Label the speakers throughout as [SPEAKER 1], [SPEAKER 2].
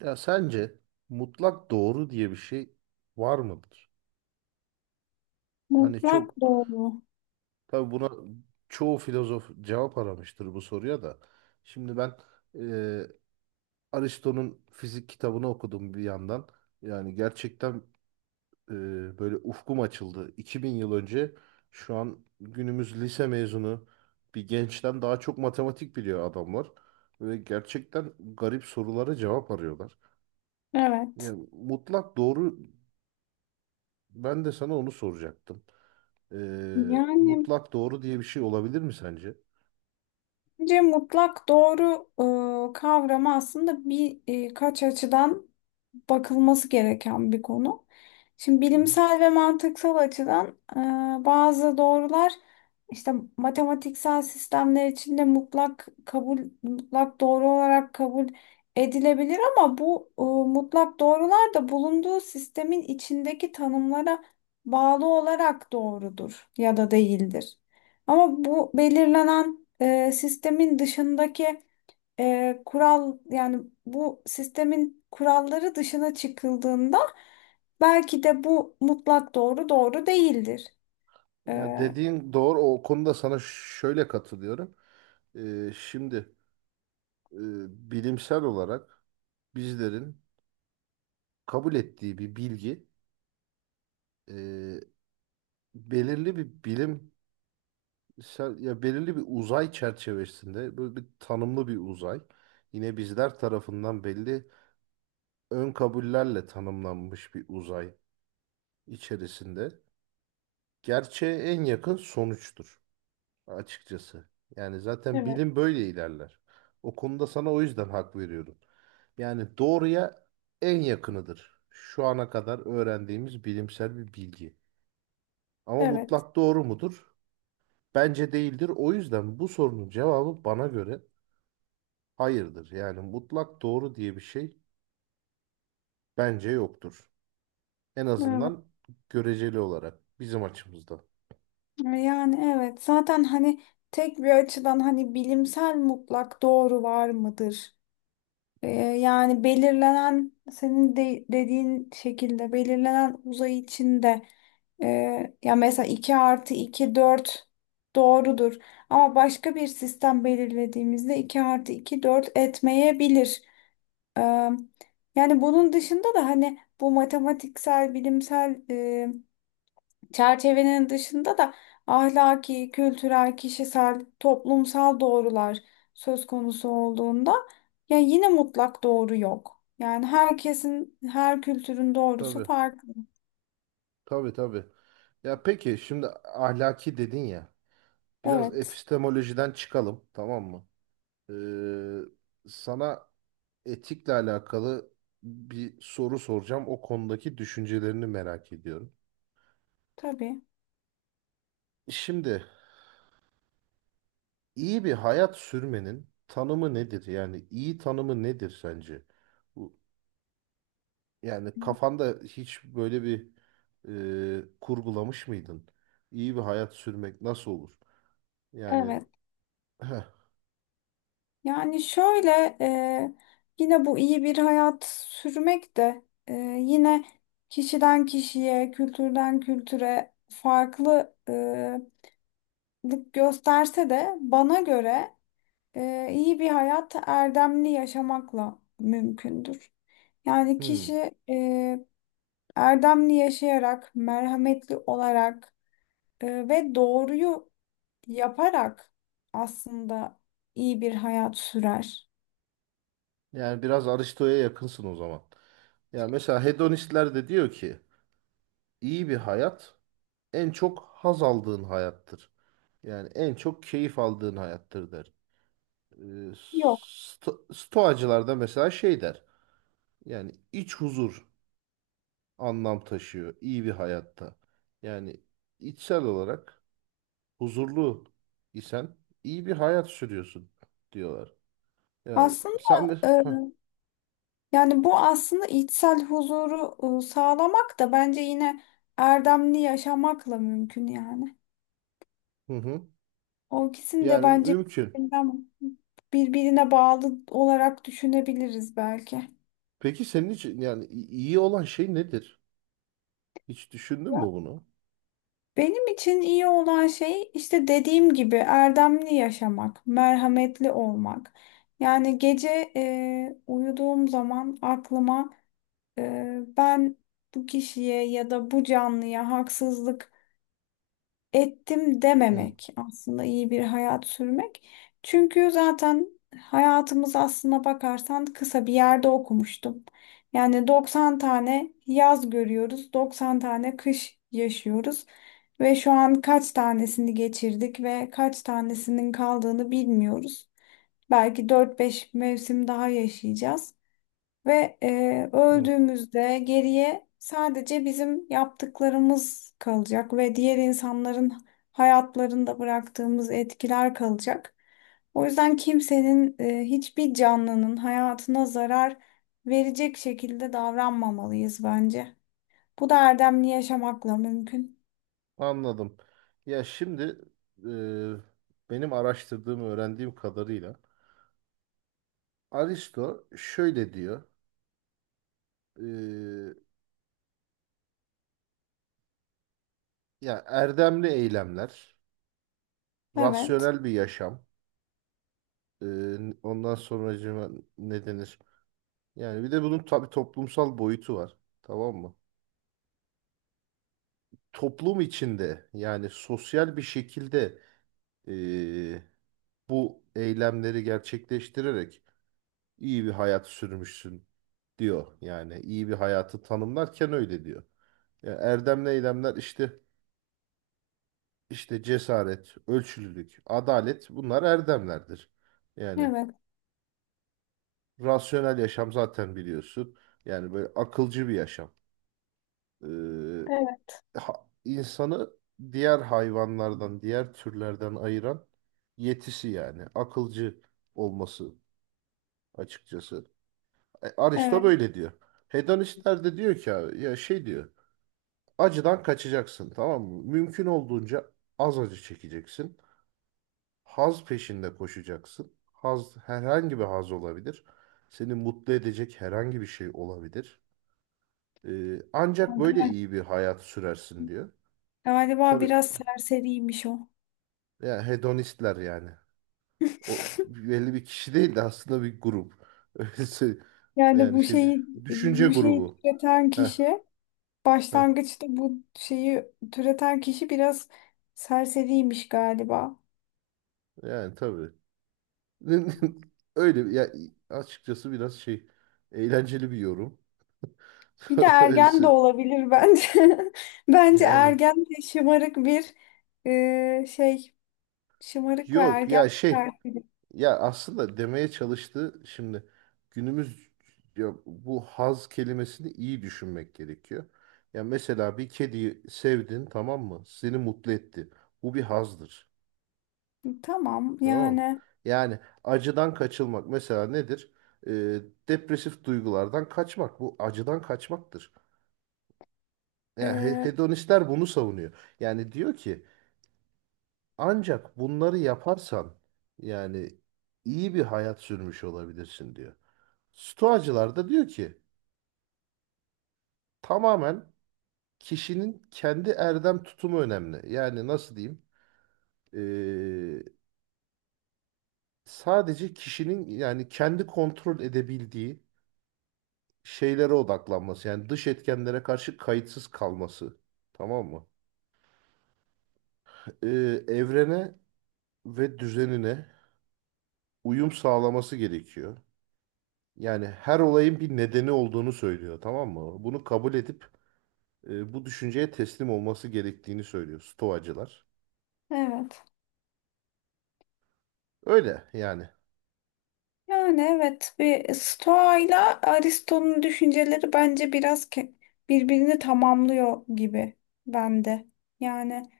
[SPEAKER 1] Ya sence mutlak doğru diye bir şey var mıdır? Hani
[SPEAKER 2] Mutlak
[SPEAKER 1] çok
[SPEAKER 2] doğru.
[SPEAKER 1] tabii buna çoğu filozof cevap aramıştır bu soruya da. Şimdi ben e, Aristo'nun fizik kitabını okudum bir yandan. Yani gerçekten e, böyle ufkum açıldı. 2000 yıl önce şu an günümüz lise mezunu bir gençten daha çok matematik biliyor adamlar. Ve gerçekten garip sorulara cevap arıyorlar.
[SPEAKER 2] Evet.
[SPEAKER 1] Yani mutlak doğru ben de sana onu soracaktım.
[SPEAKER 2] Yani
[SPEAKER 1] Mutlak doğru diye bir şey olabilir mi sence?
[SPEAKER 2] bence mutlak doğru kavramı aslında birkaç açıdan bakılması gereken bir konu. Şimdi
[SPEAKER 1] Hı hı.
[SPEAKER 2] bilimsel ve mantıksal açıdan bazı doğrular işte matematiksel sistemler içinde mutlak doğru olarak kabul edilebilir ama bu mutlak doğrular da bulunduğu sistemin içindeki tanımlara bağlı olarak doğrudur ya da değildir. Ama bu belirlenen sistemin dışındaki kural, yani bu sistemin kuralları dışına çıkıldığında belki de bu mutlak doğru doğru değildir.
[SPEAKER 1] Ya
[SPEAKER 2] E,
[SPEAKER 1] dediğin doğru. O konuda sana şöyle katılıyorum. Şimdi e, bilimsel olarak bizlerin kabul ettiği bir bilgi e, belirli bir bilimsel ya belirli bir uzay çerçevesinde böyle bir tanımlı bir uzay yine bizler tarafından belli ön kabullerle tanımlanmış bir uzay içerisinde gerçeğe en yakın sonuçtur. Açıkçası. Yani zaten
[SPEAKER 2] Evet,
[SPEAKER 1] bilim böyle ilerler. O konuda sana o yüzden hak veriyorum. Yani doğruya en yakınıdır. Şu ana kadar öğrendiğimiz bilimsel bir bilgi. Ama
[SPEAKER 2] evet,
[SPEAKER 1] mutlak doğru mudur? Bence değildir. O yüzden bu sorunun cevabı bana göre hayırdır. Yani mutlak doğru diye bir şey bence yoktur. En
[SPEAKER 2] evet.
[SPEAKER 1] azından göreceli olarak bizim açımızdan.
[SPEAKER 2] Yani evet, zaten hani tek bir açıdan, hani bilimsel mutlak doğru var mıdır? Ee, Yani belirlenen dediğin şekilde belirlenen uzay içinde, e, ya mesela 2 artı 2 4 doğrudur. Ama başka bir sistem belirlediğimizde 2 artı 2 4 etmeyebilir. Ee, Yani bunun dışında da hani bu matematiksel, bilimsel çerçevenin dışında da ahlaki, kültürel, kişisel, toplumsal doğrular söz konusu olduğunda ya yine mutlak doğru yok. Yani herkesin, her kültürün doğrusu
[SPEAKER 1] Tabii,
[SPEAKER 2] farklı.
[SPEAKER 1] tabii, tabii. Ya peki şimdi ahlaki dedin ya. Biraz
[SPEAKER 2] Evet,
[SPEAKER 1] epistemolojiden çıkalım, tamam mı? Ee, sana etikle alakalı bir soru soracağım. O konudaki düşüncelerini merak ediyorum.
[SPEAKER 2] tabii.
[SPEAKER 1] Şimdi iyi bir hayat sürmenin tanımı nedir? Yani iyi tanımı nedir sence? Bu, yani kafanda hiç böyle bir kurgulamış mıydın? İyi bir hayat sürmek nasıl olur? Yani
[SPEAKER 2] Evet.
[SPEAKER 1] heh,
[SPEAKER 2] Yani şöyle, yine bu iyi bir hayat sürmek de, e, yine kişiden kişiye, kültürden kültüre farklılık gösterse de, bana göre iyi bir hayat erdemli yaşamakla mümkündür. Yani
[SPEAKER 1] hmm,
[SPEAKER 2] kişi erdemli yaşayarak, merhametli olarak ve doğruyu yaparak aslında iyi bir hayat sürer.
[SPEAKER 1] yani biraz Aristo'ya yakınsın o zaman. Ya mesela hedonistler de diyor ki İyi bir hayat en çok haz aldığın hayattır. Yani en çok keyif aldığın hayattır der.
[SPEAKER 2] Yok.
[SPEAKER 1] Stoacılar da mesela şey der. Yani iç huzur anlam taşıyor iyi bir hayatta. Yani içsel olarak huzurlu isen iyi bir hayat sürüyorsun diyorlar. Yani
[SPEAKER 2] Aslında
[SPEAKER 1] sen de
[SPEAKER 2] e, yani bu aslında içsel huzuru sağlamak da bence yine erdemli yaşamakla mümkün yani.
[SPEAKER 1] hı hı.
[SPEAKER 2] O ikisini de
[SPEAKER 1] Yani
[SPEAKER 2] bence
[SPEAKER 1] mümkün.
[SPEAKER 2] birbirine bağlı olarak düşünebiliriz belki.
[SPEAKER 1] Peki senin için yani iyi olan şey nedir? Hiç düşündün mü
[SPEAKER 2] Ya,
[SPEAKER 1] bunu?
[SPEAKER 2] benim için iyi olan şey, işte dediğim gibi, erdemli yaşamak, merhametli olmak. Yani gece uyuduğum zaman aklıma e, ben bu kişiye ya da bu canlıya haksızlık ettim
[SPEAKER 1] Hı.
[SPEAKER 2] dememek aslında iyi bir hayat sürmek. Çünkü zaten hayatımız, aslına bakarsan, kısa. Bir yerde okumuştum, yani 90 tane yaz görüyoruz, 90 tane kış yaşıyoruz ve şu an kaç tanesini geçirdik ve kaç tanesinin kaldığını bilmiyoruz. Belki dört beş mevsim daha yaşayacağız. Ve
[SPEAKER 1] Hı.
[SPEAKER 2] öldüğümüzde geriye sadece bizim yaptıklarımız kalacak ve diğer insanların hayatlarında bıraktığımız etkiler kalacak. O yüzden kimsenin, hiçbir canlının hayatına zarar verecek şekilde davranmamalıyız bence. Bu da erdemli yaşamakla mümkün.
[SPEAKER 1] Anladım. Ya şimdi benim araştırdığım, öğrendiğim kadarıyla Aristo şöyle diyor. e, ya erdemli eylemler,
[SPEAKER 2] Evet,
[SPEAKER 1] rasyonel bir yaşam. e, ondan sonracığıma ne denir? Yani bir de bunun tabii toplumsal boyutu var. Tamam mı? Toplum içinde yani sosyal bir şekilde e, bu eylemleri gerçekleştirerek iyi bir hayat sürmüşsün diyor. Yani iyi bir hayatı tanımlarken öyle diyor. Yani erdemli eylemler işte işte cesaret, ölçülülük, adalet bunlar erdemlerdir. Yani
[SPEAKER 2] evet,
[SPEAKER 1] rasyonel yaşam zaten biliyorsun. Yani böyle akılcı bir yaşam. Ee,
[SPEAKER 2] evet,
[SPEAKER 1] insanı diğer hayvanlardan, diğer türlerden ayıran yetisi yani akılcı olması açıkçası. E, Aristo
[SPEAKER 2] evet.
[SPEAKER 1] böyle diyor. Hedonistler de diyor ki abi, ya şey diyor. Acıdan kaçacaksın tamam mı? Mümkün olduğunca az acı çekeceksin. Haz peşinde koşacaksın. Haz herhangi bir haz olabilir. Seni mutlu edecek herhangi bir şey olabilir. Ancak böyle
[SPEAKER 2] Gal-
[SPEAKER 1] iyi bir hayat sürersin diyor.
[SPEAKER 2] Galiba
[SPEAKER 1] Tabii
[SPEAKER 2] biraz serseriymiş o.
[SPEAKER 1] yani hedonistler yani. O belli bir kişi değil de aslında bir grup. Öylesi
[SPEAKER 2] Yani
[SPEAKER 1] yani şey düşünce
[SPEAKER 2] bu şeyi
[SPEAKER 1] grubu.
[SPEAKER 2] tüketen
[SPEAKER 1] Heh,
[SPEAKER 2] kişi.
[SPEAKER 1] heh,
[SPEAKER 2] Başlangıçta bu şeyi türeten kişi biraz serseriymiş galiba.
[SPEAKER 1] yani tabii. Öyle ya açıkçası biraz şey eğlenceli bir yorum.
[SPEAKER 2] Bir de ergen de
[SPEAKER 1] Ölsün.
[SPEAKER 2] olabilir bence. Bence
[SPEAKER 1] Yani
[SPEAKER 2] ergen de şımarık bir e, şey, şımarık ve
[SPEAKER 1] yok
[SPEAKER 2] ergen
[SPEAKER 1] ya
[SPEAKER 2] bir
[SPEAKER 1] şey
[SPEAKER 2] serseri.
[SPEAKER 1] ya aslında demeye çalıştığı şimdi günümüz ya bu haz kelimesini iyi düşünmek gerekiyor. Ya mesela bir kediyi sevdin tamam mı? Seni mutlu etti. Bu bir hazdır.
[SPEAKER 2] Tamam
[SPEAKER 1] Tamam mı?
[SPEAKER 2] yani
[SPEAKER 1] Yani acıdan kaçılmak mesela nedir? Ee, depresif duygulardan kaçmak. Bu acıdan kaçmaktır. Yani
[SPEAKER 2] e,
[SPEAKER 1] hedonistler bunu savunuyor. Yani diyor ki ancak bunları yaparsan yani iyi bir hayat sürmüş olabilirsin diyor. Stoacılar da diyor ki tamamen kişinin kendi erdem tutumu önemli. Yani nasıl diyeyim? Ee, sadece kişinin yani kendi kontrol edebildiği şeylere odaklanması. Yani dış etkenlere karşı kayıtsız kalması. Tamam mı? Ee, evrene ve düzenine uyum sağlaması gerekiyor. Yani her olayın bir nedeni olduğunu söylüyor, tamam mı? Bunu kabul edip bu düşünceye teslim olması gerektiğini söylüyor Stoacılar.
[SPEAKER 2] evet.
[SPEAKER 1] Öyle yani.
[SPEAKER 2] Yani evet, bir Stoa ile Aristo'nun düşünceleri bence biraz birbirini tamamlıyor gibi bende. Yani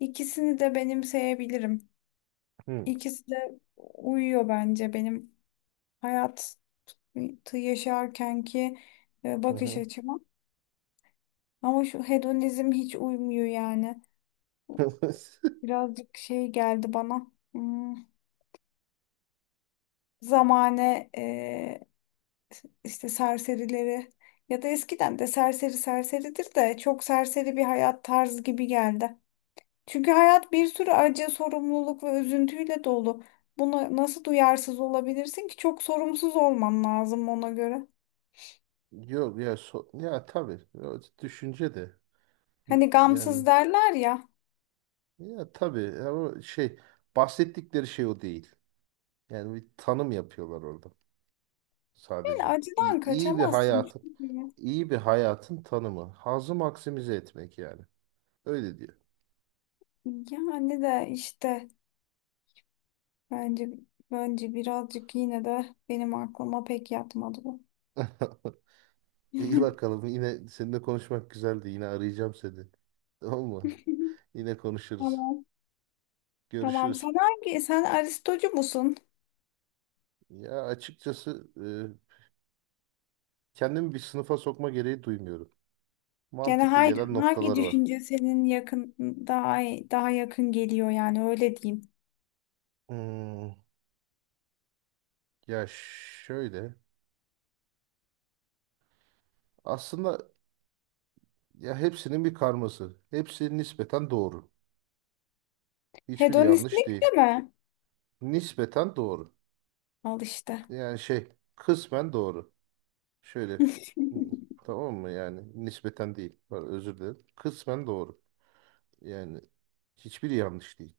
[SPEAKER 2] ikisini de benimseyebilirim.
[SPEAKER 1] Hı,
[SPEAKER 2] İkisi de uyuyor bence benim hayatı yaşarkenki
[SPEAKER 1] hı
[SPEAKER 2] bakış
[SPEAKER 1] hı.
[SPEAKER 2] açıma. Ama şu hedonizm hiç uymuyor yani. Birazcık şey geldi bana. Hmm, zamane işte serserileri, ya da eskiden de serseri serseridir, de çok serseri bir hayat tarzı gibi geldi. Çünkü hayat bir sürü acı, sorumluluk ve üzüntüyle dolu. Buna nasıl duyarsız olabilirsin ki? Çok sorumsuz olman lazım ona göre.
[SPEAKER 1] Yok ya ya tabii ya düşünce de
[SPEAKER 2] Hani
[SPEAKER 1] yani
[SPEAKER 2] gamsız derler ya.
[SPEAKER 1] ya tabii ama şey bahsettikleri şey o değil. Yani bir tanım yapıyorlar orada
[SPEAKER 2] Yani
[SPEAKER 1] sadece.
[SPEAKER 2] acıdan
[SPEAKER 1] İyi, iyi bir
[SPEAKER 2] kaçamazsın
[SPEAKER 1] hayatın
[SPEAKER 2] çünkü.
[SPEAKER 1] iyi bir hayatın tanımı. Hazı maksimize etmek yani. Öyle diyor.
[SPEAKER 2] Yani işte bence bence birazcık, yine de benim aklıma pek yatmadı bu.
[SPEAKER 1] İyi bakalım. Yine seninle konuşmak güzeldi. Yine arayacağım seni. Tamam mı? Yine konuşuruz.
[SPEAKER 2] Tamam. Tamam.
[SPEAKER 1] Görüşürüz.
[SPEAKER 2] Sen hangi, sen Aristocu musun?
[SPEAKER 1] Ya açıkçası kendimi bir sınıfa sokma gereği duymuyorum.
[SPEAKER 2] Yani
[SPEAKER 1] Mantıklı gelen
[SPEAKER 2] hangi
[SPEAKER 1] noktalar var.
[SPEAKER 2] düşünce senin yakın daha daha yakın geliyor, yani öyle diyeyim.
[SPEAKER 1] Hmm, ya şöyle. Aslında ya hepsinin bir karması. Hepsi nispeten doğru. Hiçbiri yanlış
[SPEAKER 2] Hedonistlik
[SPEAKER 1] değil.
[SPEAKER 2] de mi?
[SPEAKER 1] Nispeten doğru.
[SPEAKER 2] Al işte.
[SPEAKER 1] Yani şey kısmen doğru. Şöyle. Hmm, tamam mı? Yani nispeten değil. Pardon, özür dilerim. Kısmen doğru. Yani hiçbiri yanlış değil.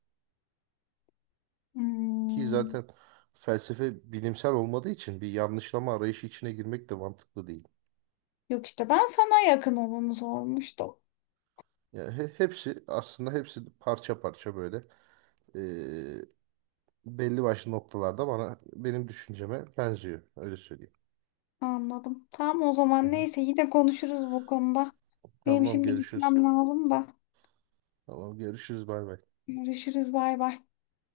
[SPEAKER 1] Ki
[SPEAKER 2] Hmm.
[SPEAKER 1] zaten felsefe bilimsel olmadığı için bir yanlışlama arayışı içine girmek de mantıklı değil.
[SPEAKER 2] Yok işte, ben sana yakın olanı sormuştum.
[SPEAKER 1] Yani hepsi aslında hepsi parça parça böyle eee, belli başlı noktalarda bana benim düşünceme benziyor. Öyle söyleyeyim.
[SPEAKER 2] Anladım. Tamam, o
[SPEAKER 1] Hı
[SPEAKER 2] zaman
[SPEAKER 1] hı.
[SPEAKER 2] neyse, yine konuşuruz bu konuda. Benim
[SPEAKER 1] Tamam
[SPEAKER 2] şimdi
[SPEAKER 1] görüşürüz.
[SPEAKER 2] gitmem lazım da.
[SPEAKER 1] Tamam görüşürüz bay bay.
[SPEAKER 2] Görüşürüz, bay bay.